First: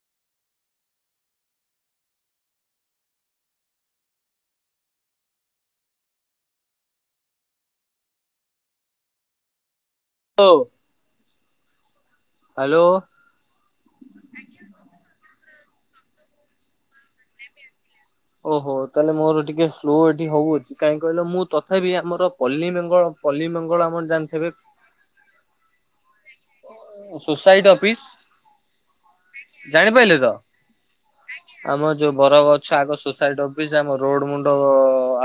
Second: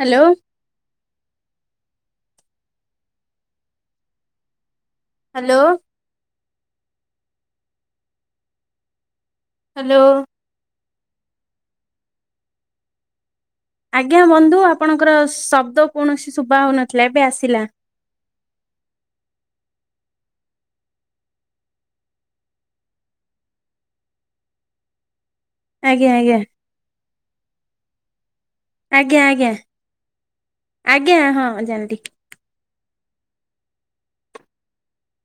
Hello. Hello. Hello. ଓ hello. ଶଦ କୌଣସି ଶୁଭା ହଉନଥିଲା ଏବେ ଆସିଲା। ଓହୋ ତାହେଲେ ମୋର ଟିକେ ସ୍ଲୋ ଏଠି ହଉଅଛି। କାହିଁ କହିଲ ମୁଁ ତଥାପି ଆମର ପଲ୍ଲୀଙ୍ଗଳ ପଲ୍ଲୀ ମଙ୍ଗଳା ଆମର ଜାଣିଥିବେ। [inaudible] ଆଜ୍ଞା ସୋସାଇଟି ଅଫିସ୍। ଆଜ୍ଞା ଆଜ୍ଞା ଜାଣିପାରିଲେ ତ ଆଜ୍ଞା ହଁ ଆମ ଜାଣିଲି ଯୋଉ ବର ଗଛ। ଆଗ ସ ସାଇଡ ଅଫିସ ଆମ ରୋଡ ମୁଣ୍ଡ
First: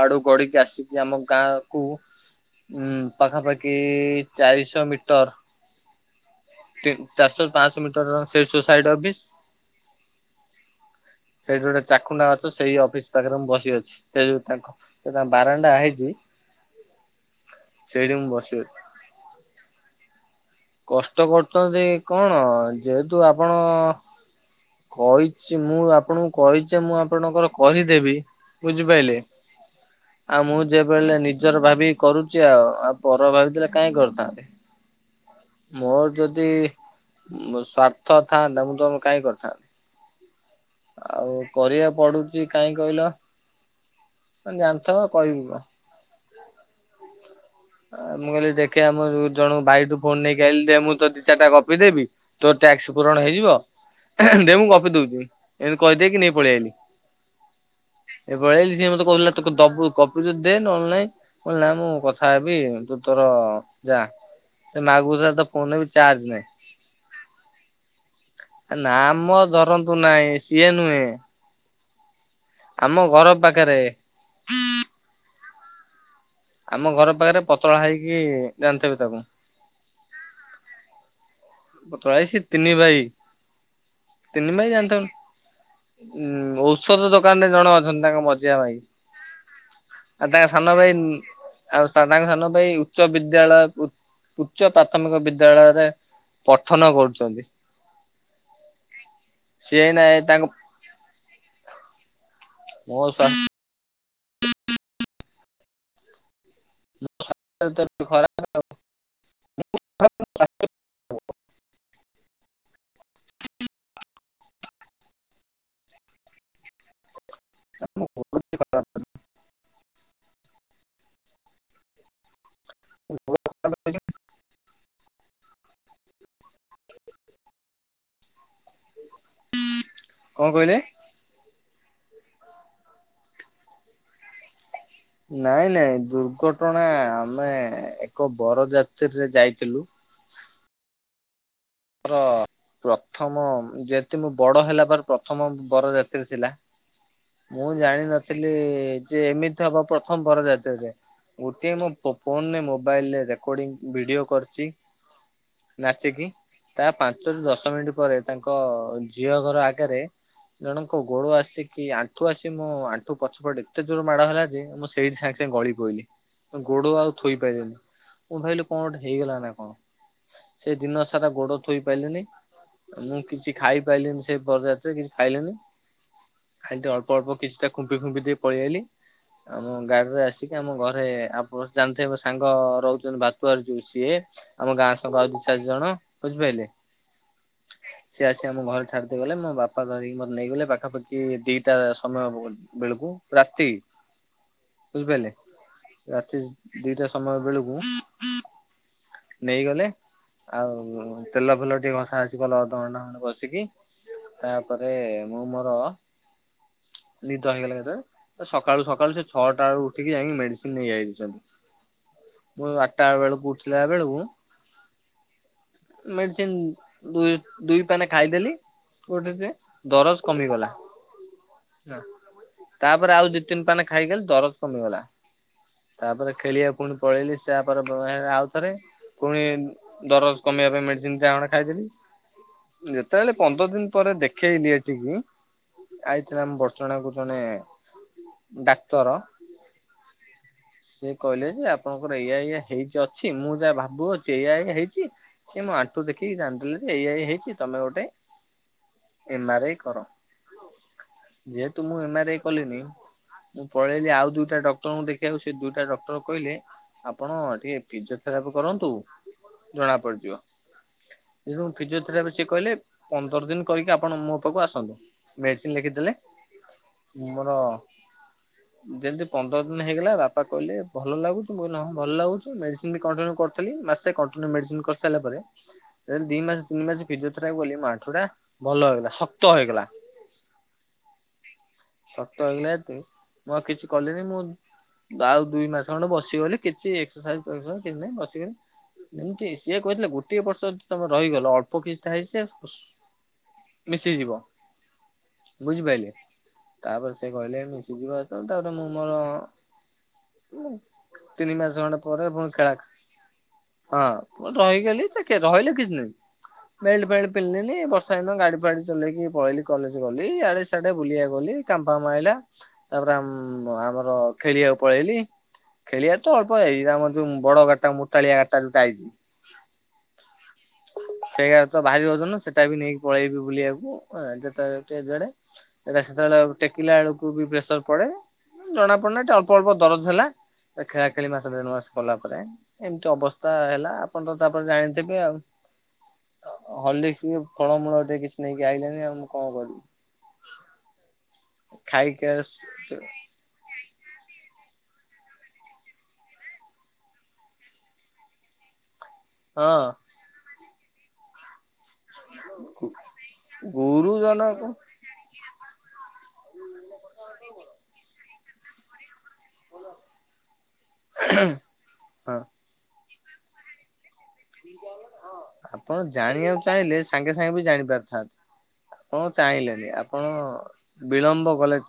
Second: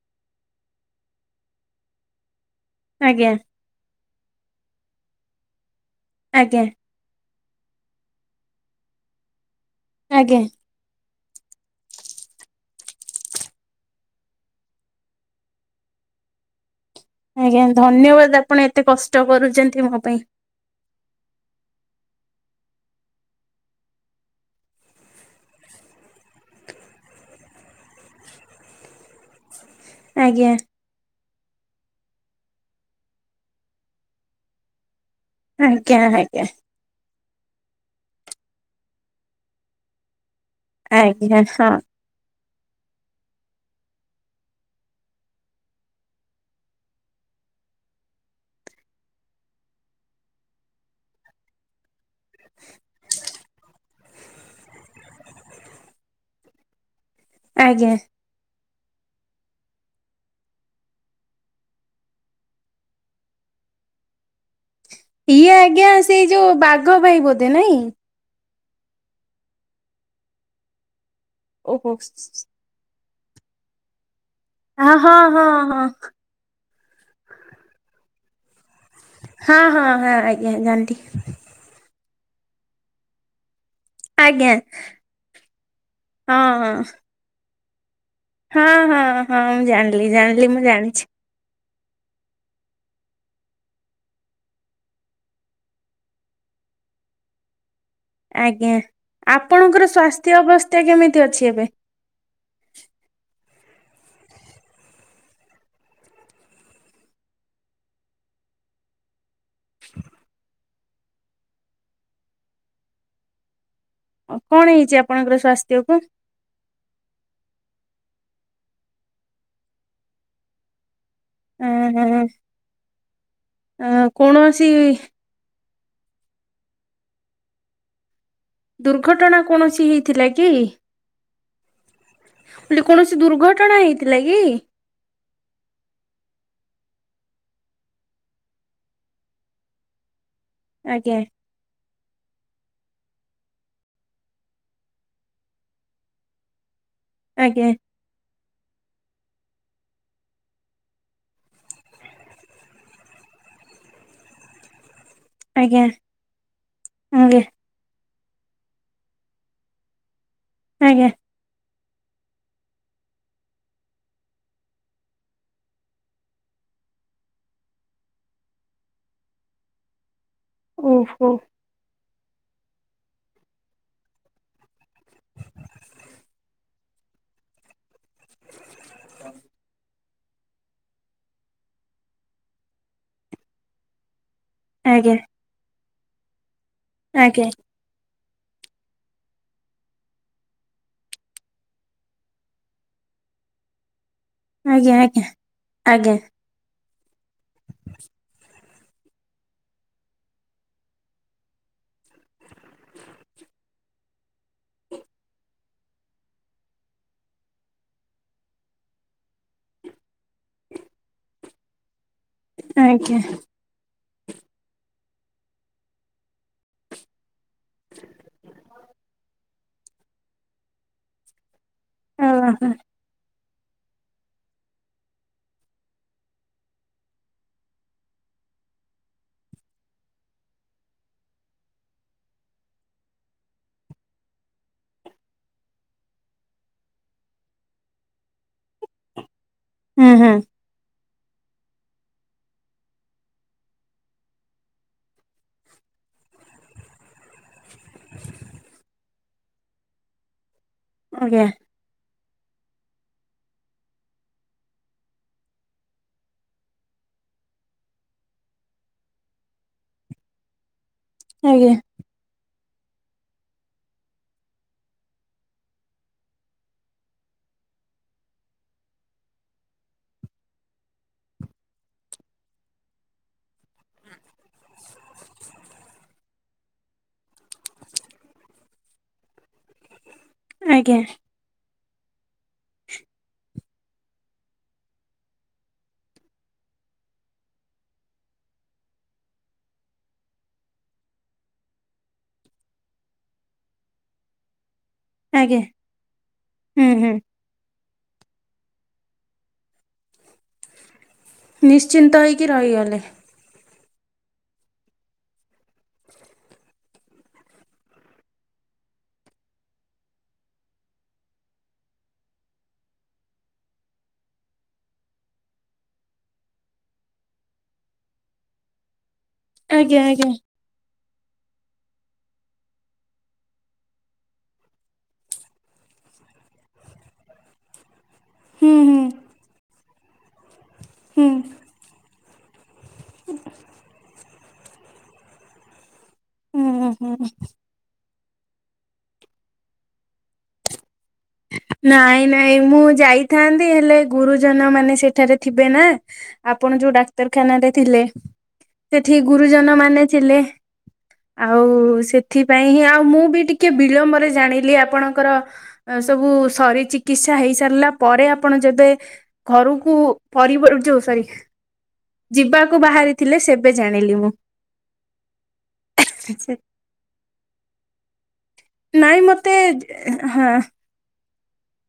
ଆଡୁ ଗଡିକି ଆସିକି ଆମ ଗାଁ କୁ ଉଁ ଆଜ୍ଞା ପାଖାପାଖି ଚାରିଶହ ମିଟର। ଆଜ୍ଞା। ଚାରିଶହ ପାଞ୍ଚଶହ ମିଟର ସେ ସୋସାଇଟ ଅଫିସ୍। ଆଜ୍ଞା। ସେଇଠି ଗୋଟେ ଚାଖୁଣ୍ଡା ଅଛ ସେଇ ଅଫିସ ପାଖରେ ମୁଁ ବସି ଅଛି। ସେ ଯୋଉ ତାଙ୍କ ତାଙ୍କ ବାରଣ୍ଡା ହେଇଛି। ଆଜ୍ଞା ସେଇଠି ମୁଁ ଧନ୍ୟବାଦ ବସି ଅଛି। ଆପଣ ଏତେ କଷ୍ଟ କରୁଛନ୍ତି ମୋ ପାଇଁ। କଷ୍ଟ କରୁଛନ୍ତି କଣ ଯେହେତୁ ଆପଣ କହିଛି ମୁଁ ଆପଣଙ୍କୁ କହିଛି ମୁଁ ଆପଣଙ୍କର କହିଦେବି। ବୁଝିପାଇଲେ ଆଉ ଆଜ୍ଞା ମୁଁ ଯେବେ ନି ନିଜର ଭାବିକି କରୁଛି ଆଉ। ଆଉ ପରର ଭାବିଥିଲେ କାହିଁକି କରିଥାନ୍ତି। ଆଜ୍ଞା ମୋର ଯଦି ଆଜ୍ଞା ସ୍ଵାର୍ଥ ଥାନ୍ତା ମୁଁ ତମ କାଇଁ କରିଥାନ୍ତି। ଆଜ୍ଞା ଆଉ ହଁ କରିବାକୁ ପଡୁଛି। କାଇଁ କହିଲ ଜାଣିଥ କହିବି କଣ। ମୁଁ କହିଲି ଦେଖେ ଆମ ଜଣ ଭାଇଠୁ ଫୋନ ନେଇକି ଆହିଲି ଦେ ମୁଁ ତ ଦି ଚାରିଟା କପି ଦେବି। ତୋ ଟ୍ୟାକ୍ସ ପୂରଣ ହେଇଯିବ। ଦେ ମୁଁ ଗପି ଦଉଛି ଏମତି କହିଦେଇକି ନେଇ ପଳେଇ ଆଲି। ଆଜ୍ଞା। ସିଏ ମତେ କହୁଥିଲେ ତ ଦବୁ କପି ଦେ ନହେଲେ ନାଇଁ କ ନା ମୁଁ କଥା କଥା ହେବି ତୁ ତର ଯା। ସେ ମାଗୁଥିଲା ଇଏ ତା ରେ ବି ଆଜ୍ଞା ସେଇ ନାହିଁ। ଯୋଉ ବାଘ ଭାଇ ବୋଧେ ନାଇଁ। ନାଁ ମ ଧରନ୍ତୁ ନାଇଁ ସିଏ ନୁହେଁ। ଓହୋ ଆମ ଘର ପାଖେରେ। ଆଁ ହଁ ହଁ ହଁ। କିଏ ଜାଣଥେବେ ତମେ। ହଁ ହଁ ହଁ ଆଜ୍ଞା ଜାଣିଲି। [unintelligible] ସିଏ ତିନି ଭାଇ। ଆଜ୍ଞା। ତିନି ଭାଇ ହଁ ଜାଣିଥବ ହଁ ଉଁ ଔଷଧ ଦୋକାନ ଟେ ଜଣ ଅ ଛନ୍ତି ତାଙ୍କ ମଝିଆ ହଁ ଭାଇ ହଁ ହଁ ମୁଁ ଜାଣିଲି ଆଉ ଜାଣିଲି ତାଙ୍କ ମୁଁ ସାନ ଭାଇ ଜାଣିଛି। ଆଉ ସ୍ଥା ତାଙ୍କ ସାନ ଭାଇ ଉଚ୍ଚ ବିଦ୍ୟାଳୟ ଉଚ୍ଚ ପ୍ରାଥମିକ ବିଦ୍ୟାଳୟରେ ପଠନ କରୁଚନ୍ତି। ଆଜ୍ଞା ଆପଣଙ୍କର ଏ ସ୍ୱାସ୍ଥ୍ୟ ତାଙ୍କ ଅବସ୍ଥା କେମିତି ଅଛି ଏବେ। [unintelligible] ମୋ ସ୍ୱାସ୍ଥ୍ୟ ତ ଏବେ ଖରାପ ଆଉ। [unintelligible] [unintelligible] ଆଉ କଣ ହେଇଚି ଆପଣଙ୍କର ସ୍ୱାସ୍ଥ୍ୟକୁ? [unintelligible] ଏଁହେଁ ଏଁ କୌଣସି ଦୁର୍ଘଟଣା କୌଣସି ହେଇଥିଲା କି? କହିଲେ? ମୁଁ କହିଲି କୌଣସି ଦୁର୍ଘଟଣା ହେଇଥିଲା କି? ନାଇଁ ନାଇଁ ଦୁର୍ଘଟଣା ଆମେ ଏକ ବରଯାତ୍ରୀରେ ଯାଇଥିଲୁ। [inaudible] ଆଜ୍ଞା। [unintelligible] ପ୍ରଥମ ଯେନ୍ତି ମୁଁ ବଡ ହେଲା ପରେ ପ୍ରଥମ ବରଯାତ୍ରୀ ଥିଲା। ଆଜ୍ଞା ମୁଁ ଜାଣିନଥିଲି ଯେ ଏମିତି ହବ ପ୍ରଥମ ବରଯାତ୍ରୀରେ। ଗୋଟିଏ ମୋ ଫୋନରେ ମୋବାଇଲରେ ରେକଡ଼ିଂ ଭିଡିଓ କରୁଚି। ଆଜ୍ଞା ନାଚିକି ତା ଆଜ୍ଞା ପାଞ୍ଚରୁ ଦଶ ମିନିଟ୍ ପରେ ତାଙ୍କ ଝିଅ ଘର ଆଗେରେ ଜଣଙ୍କ ଆଜ୍ଞା ଗୋଡ଼ୋ ଆସି କି ଆଣ୍ଠୁ ଆସି ମୋ ଆଣ୍ଠୁ ପଛପଟ ଏତେ ଜୋରୋ ମାଡ ହେଲା ଯେ ମୁଁ ସେଇଠି ସାଙ୍ଗେ ସାଙ୍ଗେ ଗଳି ପଇଲି। ଗୋଡୋ ଆଉ ଥୋଇପାଇଲିନି ମୁଁ ଭାବିଲି କଁ ଗୋଟେ ହେଇଗଲା ନା କଣ? ସେ ଦିନ ଓହୋ ସାରା ଗୋଡୋ ଥୋଇପାଇଲିନି। ମୁଁ କିଛି ଖାଇପାଇଲିିନି ସେ ବରଯାତ୍ରୀରେ କିଛି ଖାଇଲିନି? ହେଟି ଅଳ୍ପ ଅଳ୍ପ କିଛିଟା ଖୁମ୍ପି ଖୁମ୍ପି ଦେଇପଳେଇ ଆଇଲି ଆମ ଗାଁର ରେ ଆସିକି ଆମ ଘରେ ଆପଣ ଜାଣିଥିବେ ସାଙ୍ଗ ରହୁଚନ୍ତି [unintelligible] ଯୋଉ ସିଏ ଆମ ଗାଁ ଆଜ୍ଞା ସଙ୍ଗ ଆଉ ଦୁଇ ଚାରି ଜଣ ବୁଝିପାଇଲେ। ଆଜ୍ଞା ସିଏ ଆସି ଆମ ଘରେ ଛାଡି ଦେଇ ଗଲେ ମୋ ବାପା ଧରିକି ମତେ ନେଇଗଲେ ପାଖାପାଖି ଦିଟା ସମୟ ହ ବେଳୁକୁ ରାତି। ଆଜ୍ଞା ଆଜ୍ଞା ବୁଝିପାରିଲେ ଆଜ୍ଞା। ରାତି ଦିଟା ସମୟ ବେଳୁକୁ ନେଇଗଲେ। ଆଉ ତେଲ ଫେଲ ଟିକେ ଘସା ଘସି କଲେ ଅଧ ଘଣ୍ଟେ ଖଣ୍ଟେ ବସିକି ତାପରେ ମୁଁ ମୋରୋ [inaudible] ନିଦ ହେଇଗଲା ଏକାଥରେ ତ ସକାଳୁ ସକାଳୁ ସେ ଛଅଟା ରୁ ଉଠିକି ଯାଇକି ମେଡିସିନ ନେଇଆଇଚନ୍ତି। ମୁଁ ଆଟା ଆଜ୍ଞା ବେଳୁକୁ ଉଠି ବେଳୁକୁ ମେଡିସିନ୍ ଦୁ ଦୁଇ ପାନେ ଖାଇଦେଲି ଗୋଡ ଟା ଟିକେ ଦରଜ କମିଗଲା। ହୁଁ ଆଜ୍ଞା ତାପରେ ଆଉ ଦି ତିନି ପାନେ ଖାଇଦେଲି ଦରଜ କମିଗଲା। ତାପରେ ଖେଳିବା ପୁଣି ପଳେଇଲି ସ୍ୟା ପର [unintelligible] ଆଉ। ଥରେ ପୁଣି ଦରଜ କମେଇବା ପାଇଁ ମେଡିସିନଟେ ଅଣେ ଖାଇଥିଲି ଯେତେବେଳେ ପନ୍ଦର ଦିନ ପରେ ଦେଖେଇଲିି ଏଠିକି ଆଇଥିଲା ଆମ ବଡ଼ଚଣାକୁ ଜଣେ ଡାକ୍ତର, ହୁଁ ହୁଁ ସିଏ କହିଲେ ଯେ ଆପଣଙ୍କର ଏଇଆ ଏଇଆ ହେଇଛି ଯ ଅଛି, ମୁଁ ଯାହା ଭାବୁଅଛି ଏଇଆ ଏଇଆ ହେଇଛି, ସିଏ ମୋ ଆଣ୍ଠୁ ଦେଖିକି ଜାଣିଦେଲେ ଯେ ଏଇଆ ଏଇଆ ହେଇଛି, ତମେ ଗୋଟେ ଏମ ଆର ଆଇ କର। ଆଜ୍ଞା ଯେହେତୁ ମୁଁ ଏମ ଆର ଆଇ କଲିନି ମୁଁ ପଳେଇଲି ଆଉ ଦୁଇଟା ଡକ୍ଟରଙ୍କୁ ଦେଖେଇଆକୁ ସେ ଦୁଇଟା ଡକ୍ଟର କହିଲେ, ଆପଣ ଟିକେ ଫିଜିଓଥେରାପି କରନ୍ତୁ ଜଣା ପଡିଯିବ। ଏ ଯୋଉ ଆଜ୍ଞା ଫିଜିଓଥେରାପି ସେ କହିଲେ ପନ୍ଦର ଦିନ କରିକି ଆପଣ ମୋ ପାଖକୁ ଆସନ୍ତୁ, ମେଡିସିନ ଲେଖିଦେଲେ ମୁଁ ମୋର ଯେମିତି ପନ୍ଦର ଦିନ ହେଇଗଲା ବାପା କହିଲେ ଭଲ ଲାଗୁଛି, ମୁଁ କହିଲି ହଁ ଭଲ ଲାଗୁଛି ମେଡିସିନି ମେଡିସିନି କଣ୍ଟିନିଉ କରୁଥିଲି, ମାସେ କଣ୍ଟିନିଉ ମେଡିସିନି କରିସାରିଲା ପରେ ଦେନ୍ ଦି ମାସ ତିନି ମାସ ଫିଜିଓଥେରାପି କଲି ମୋ ଆଣ୍ଠୁଟା ଭଲ ହେଇଗଲା, ଶକ୍ତ ହେଇଗଲା। ଆଜ୍ଞା। ଶକ୍ତ ହେଇଗଲା ହେତୁ ମୁଁ ଆଉ କିଛି କଲିନି, ମୁଁ ଆଉ ଦୁଇ ମାସ ଖଣ୍ଡେ ବସି ଗଲି କିଛି ଏକ୍ସର୍ସାଇଜ୍ ଫେକ୍ସରସାଇଜ କିଛି ନାଇଁ ବସିଗଲି ଏମତି ସିଏ କହିଥିଲେ ଗୋଟିଏ ବର୍ଷ ଯଦି ତମେ ରହିଗଲ, ଅଳ୍ପ କିଛିଟା ହେଇଚି ସିଏ ଆଉ ସୁ ମିଶିଯିବ। ଆଜ୍ଞା ଆଜ୍ଞା ବୁଝିପାଇଲେ? ହୁଁ ହୁଁ ତାପରେ ସେ କହିଲେ ମିଶିଯିବ ଯେତେବେଳେ ତାପରେ ମୁଁ ମୋର ତିନି ମାସ ଖଣ୍ଡେ ଶ୍ଚିନ୍ତ ପରେ ହେଇକି ପୁଣି ଖେଳା ରହିଗଲେ। ହଁ, ମୁଁ ରହିଗଲି ସେ କେ ରହିଲେ କିଛି ନାହିଁ। ବେଲ୍ଟ ଫେଲ୍ଟ ପିନ୍ଧିଲିନି, ବର୍ଷା ଦିନ ଗାଡି ଫାଡି ଚଲେଇକି ପଳେଇଲି କଲେଜ ଗଲି, ଆଡ଼େ ସାଡ଼େ ବୁଲିବାକୁ ଗଲି ଗଲି କାମ ଫାମ ଆଇଲା, ତାପରେ ଆମ୍ ଆମର ଖେଳିଆକୁ ପଳେଇଲି ଖେଳିଆକୁ ତ ଅଳ୍ପ ଯାଇଚି, ଆମର ଯୋଉ ବଡ଼ ଗାଡ଼ିଟା ମୋଟାଳିଆ ଗାଡ଼ିଟା ଯୋଉାଟା ଆଇଚି ଆଜ୍ଞା ଆଜ୍ଞା। ସେତ ଭାରି ଓଜନ ସେଟା ବି ନେଇକି ପଳେଇବି ବୁଲିବାକୁ, ଆଁ ଯେତେବେଳେ ଟିକେ ଯୁଆଡ଼େ। ସେଟା ସେତେବେଳେ ଟିକ ଟେକିଲା ବେଳକୁ ବି ପ୍ରେସର ପଡ଼େ ହୁଁ ଜଣା ହୁଁ ପଡ଼ୁନାହିଁ ଟିକେ ଅଳ୍ପ ଅଳ୍ପ ଦରଜ ହେଲା, ଖେଳାଖେଳି ମାସେ ହୁଁ ଦେଢ଼ ମାସ କଲା ପରେ ଏମତି ଅବସ୍ଥା ହେଲା, ଆପଣ ତ ତାପରେ ଜାଣିଥିବେ ଆଉ। ହୁଁ ହୁଁ ହର୍ଲିକ୍ସ, ଫଳମୂଳ ଟିକେ କିଛି ନେଇକି ଆଇଲେନି ଆଉ ମୁଁ କଣ କରିବି। ନାଇଁ ଖାଇକି ଆସ ନାଇଁ, ମୁଁ ଯାଇଥାନ୍ତି ହେଲେ ଗୁରୁଜନମାନେ ସେଠାରେ ଥିବେ ନା, ଆପଣ ଯୋଉ ଡାକ୍ତରଖାନାରେ ଥିଲେ ସେଠି ହଁ ଗୁରୁଜନମାନେ ଥିଲେ, ଆଉ ସେ ସେଥିପାଇଁ ହିଁ, ଆଉ ମୁଁ ବି ଟିକେ ବିଳମ୍ବରେ ଗୁରୁଜନ ଜାଣିଲି ଆପଣଙ୍କର ସବୁ ସରି ଚିକିତ୍ସା ହେଇ ସାରିଲା ପରେ ଆପଣ ଯେବେ ଘରକୁ ପରିବ ଯୋଉ ସରି ହଁ ଯିବାକୁ ବାହାରିଥିଲେ ସେବେ ଜାଣିଲି ମୁଁ। ଆପଣ ଜାଣିଆକୁ ଚାହିଁଲେ ସାଙ୍ଗେ ସାଙ୍ଗେ ବି ଜାଣି ପାରିଥାନ୍ତେ। ନାଇଁ ଆପଣ ମତେ ଚାହିଁଲେନି ଏ ଆପଣ ହଁ। ବିଳମ୍ବ କଲେ।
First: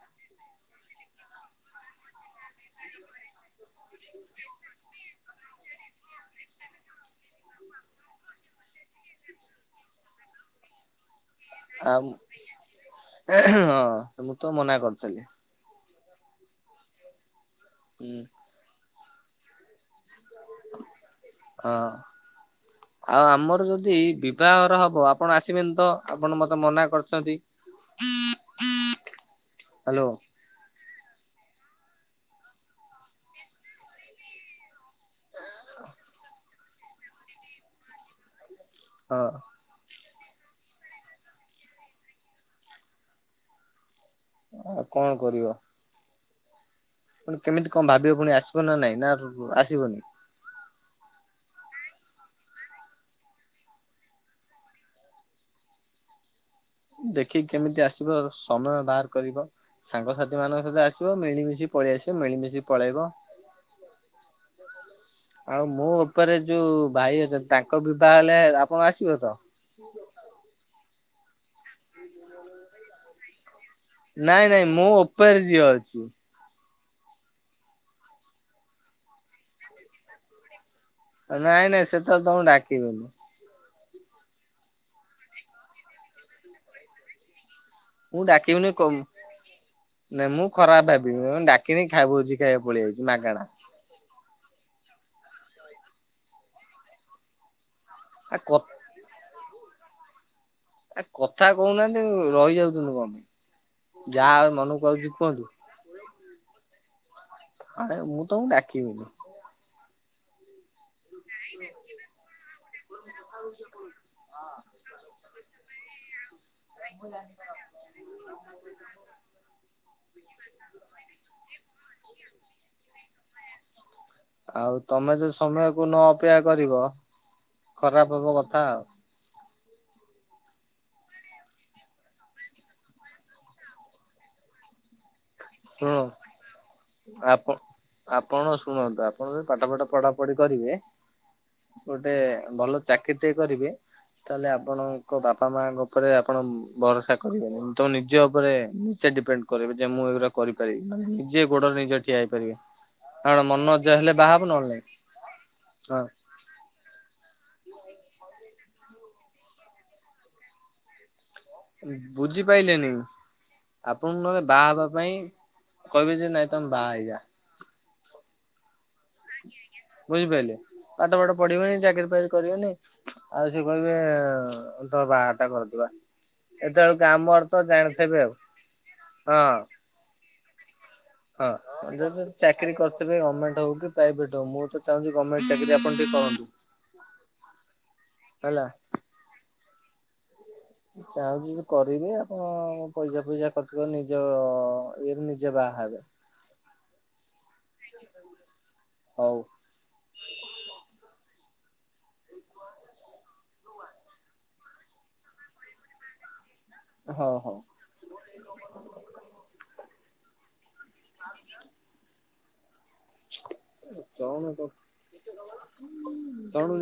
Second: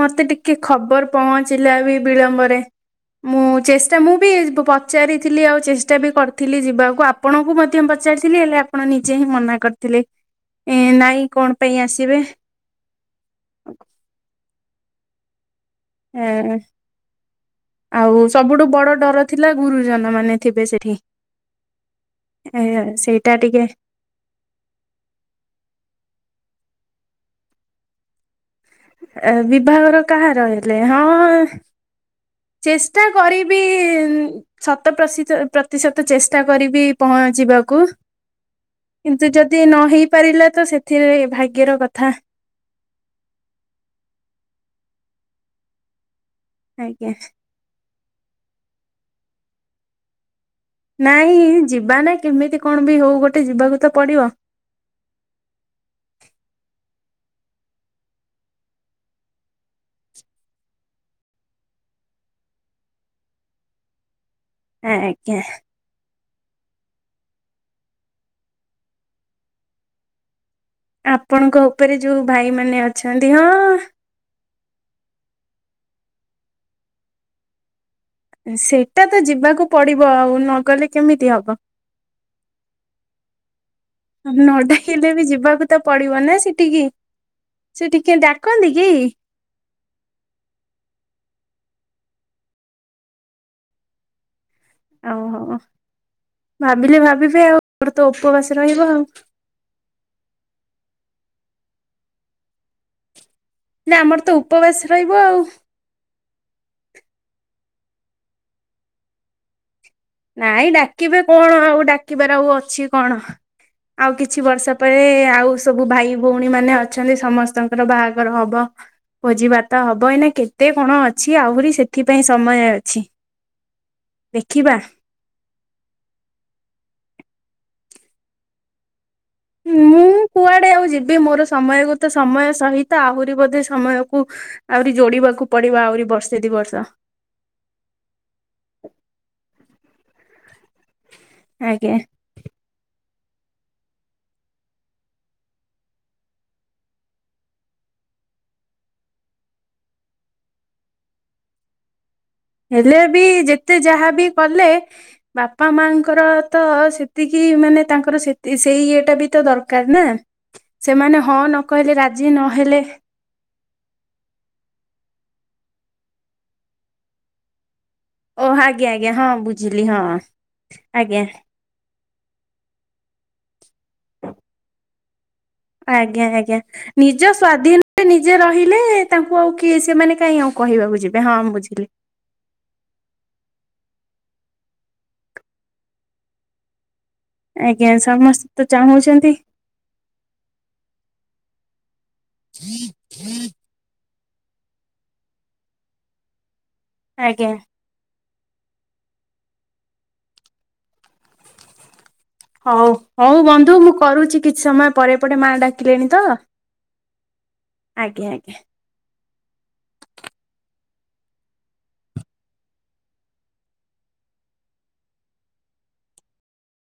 ମତେ ଟିକେ ଖବର ପହଞ୍ଚିଲା ବି ବିଳମ୍ବରେ। ମୁଁ ଚେଷ୍ଟା ମୁଁ ବି ପ-ପଚାରିଥିଲି ଆଉ ଚେଷ୍ଟା ବି କରିଥିଲି ଯିବାକୁ ଆପଣଙ୍କୁ ମଧ୍ୟ ପଚା ପଚାରିଥିଲି ହେଲେ ଆପଣ ନିଜେ ହିଁ ମନା କରିଥିଲେ। ଏଁ ନାଇଁ କଣ ପାଇଁ ଆଉ ଆସିବେ ଆଁ ହଁ ମୁଁ ତ ମନା କରିଥିଲି ହଁ। ହୁଁ ଆଉ ସବୁଠୁ ବଡ଼ ଡର ଥିଲା ଗୁରୁଜନମାନେ ଥିବେ ସେଠି। ହଁ। ହେଁ ଆଉ ଆମର ଯଦି ବିଭାଘର ହବ ଆପଣ ଆସିବେନି ତ, ଆପଣ ମତେ ମନା କରୁଚନ୍ତି। ବିବାଘର କାହାର ହେଲେ? ହଁ ଚେଷ୍ଟା କରିବି ଯିବାକୁ ହଁ କିନ୍ତୁ ଯଦି ନ ହେଇ ପାରିଲା ତ ସେଥି [inaudible] ଆଜ୍ଞା। ପୁଣି କେମିତି କଣ ନାଇଁ ଯିବା ନା କେମିତି କଣ ବି ହଉ ଗୋଟେ ଯିବାକୁ ତ ପଡ଼ିବ। [inaudible] [inaudible] ସାଙ୍ଗସାଥି ମାନଙ୍କ ସହିତ ଆସିବ ମିଳିମିଶି ପଳେଇ ଆସିବ ମିଳିମିଶି ପଳେଇବ ଆଜ୍ଞା। ଆଉ ମୋ ଉପରେ ଯୋଉ ଭାଇ ଅଛନ୍ତି ତାଙ୍କ ବିବାହ ହେଲେ ଆପଣ ଆସିବେ ତ? ଆପଣଙ୍କ ଉପରେ ଯୋଉ ଭାଇ ମାନେ ଅଛନ୍ତି ହଁ ନାଇଁ ନାଇଁ ମୋ ଉପରେ ଝିଅ ଅଛି। ସେଇଟା ତ ଯିବାକୁ ପଡ଼ିବ ଆଉ ନଗଲେ କେମିତି ହବ। ନାଇଁ ନାଇଁ ସେ ତାହାଲେ ତମ ଡାକିବନି ନ ଡାକିଲେ ବି ଯିବାକୁ ତ ପଡିବ ନା ସେଠିକି ସେ ଟିକେ ମୁଁ ଡା ଡାକିବିନି କନ୍ତି କ କି ନା ମୁଁ ଖରାପ ଭାବିବି ଡା - - କିଣିିକ [inaudible] ଭୋଜି ଖାଇବାକୁ ପଳେଇ ଆଇଛୁ ମାଗଣା ଓହୋ ଭାବିଲେ ଭାବିବେ [inaudible] ତ ଆ କ ଉପବାସ ରହିବ ଆଉ ଆ କଥା କହୁନାହାନ୍ତି ରହିଯାଉଛନ୍ତି କଣ ନା ପାଇଁ ଆମର ତ ଯାହା ଆଉ ଉପବାସ ମନକୁ ରହିବ ଆଉଚ଼ି ଆଉ। କୁହନ୍ତୁ ଆରେ ମୁଁ ତମକୁ ଡାକିବିନି ନାଇଁ ଡାକିବେ କଣ ଆଉ ଡାକିବାର ଆଉ ଅଛି କଣ ଆଉ କିଛି ବର୍ଷ ପରେ ଆଉ ସବୁ ଭାଇ ଭଉଣୀ ମାନେ ଅଛନ୍ତି ସମସ୍ତଙ୍କର ବାହାଘର ହବ ଭୋଜି ଭାତ ହବ ଏଇନା କେତେ କଣ ଅଛି ଆହୁରି ସେଥିପାଇଁ ସମୟ ଅଛି ଦେଖିବା ଆଉ ତମେ ଯୋଉ ସମୟକୁ ନ ଅପେକ୍ଷା କରିବ ଖରାପ ହବ କଥା ଆଉ ମୁଁ କୁଆଡେ ଆଉ ଯିବି ମୋର ସମୟକୁ ତ ସମୟ ସହିତ ଆହୁରି ବୋଧେ ସମୟକୁ ଆହୁରି ଯୋଡିବାକୁ ପଡିବ ଶୁଣ ଆହୁରି ବର୍ଷେ ଦି ବର୍ଷ ଆପ ଆପଣ ଶୁଣନ୍ତୁ ଆପଣ ଯଦି ପାଠ ଫଠ ପଢାପଢି କରିବେ ଆଜ୍ଞା ଗୋଟେ ଭଲ ଚାକିରି ଟେ କରିବେ ତାହେଲେ ଆପଣଙ୍କ ବାପା ମାଙ୍କ ଉପରେ ଆପଣ ଭରସା କରିବେନି [inaudible] ନିଜ ଉପରେ ନିଜେ ଡିପେଣ୍ଡ କରିବେ ଯେ ମୁଁ ଏଗୁଡା କରିପାରିବି ନିଜେ ଗୋଡର ନିଜ ହେଲେ ବି ଯେତେ ଯାହା ହେଲେ ବି ବାହା ହବ କଲେ ନହେଲେ ନାଇଁ ବାପା ହଁ ମାଙ୍କର ତ ସେତିକି ମାନେ ତାଙ୍କର ସେ ସେଇ ଇଏଟା ବି ତ ଦରକାର ନା ସେମାନେ ହଁ ନ କହିଲେ ରାଜି ନହେଲେ ବୁଝିପାରିଲେନି ଆପଣଙ୍କୁ ବାହା ହେବା ପାଇଁ କହିବେ ଯେ ନାଇଁ ତମେ ବାହା ହେଇଯା ଓ ଆଜ୍ଞା ଆଜ୍ଞା ହଁ ବୁଝିଲି ହଁ ବୁଝିପାଇଲେ। ପାଠ ଆଜ୍ଞା ପାଠ ପଢିବେନି [inaudible] କରିବେନି ଆଉ ସେ କହିବେ ତ ବା - - ଆଜ୍ଞା ଆଜ୍ଞା ନିଜ ତ ସ୍ଵାଧୀନରେ ଜାଣିଥିବେ ଆଉ ନିଜେ ରହିଲେ ତାଙ୍କୁ ହଁ। ଆଉ କିଏ ସେମାନେ କାଇହିଁ ଆଉ କ - - କହିବାକୁ ଯିବ - - ହଁ ଯ ଯି ଚାକିରି କରିଥିବେ ଗର୍ଣମେଣ୍ଟ ପ୍ରଭେଟ ହଉ ମୁଁ ତ ଚାହୁଁଛି ଗଣମେଣ୍ଟ ଚାକିରି ଆପଣ ଟିକେ କରନ୍ତୁ ଆଜ୍ଞା ସମସ୍ତେ ହେଲା ତ ଚାହୁଁଛନ୍ତି ଚାହୁଁଛି ଯେ କରିବେ ଆପଣ ପଇସା ଫଇସା [unintelligible] ତ ଏ ନିଜେ ବାହା ହେବେ ଆଜ୍ଞା ହଉ ହଉ ହଉ ବନ୍ଧୁ ମୁଁ କରୁଛି କିଛି ସମୟ ପରେ ଏପଟେ ମାଆ ଡାକିଲେଣି ତ। ହଉ ହଉ। ଆଜ୍ଞା ଆଜ୍ଞା। [inaudible] [unintelligible]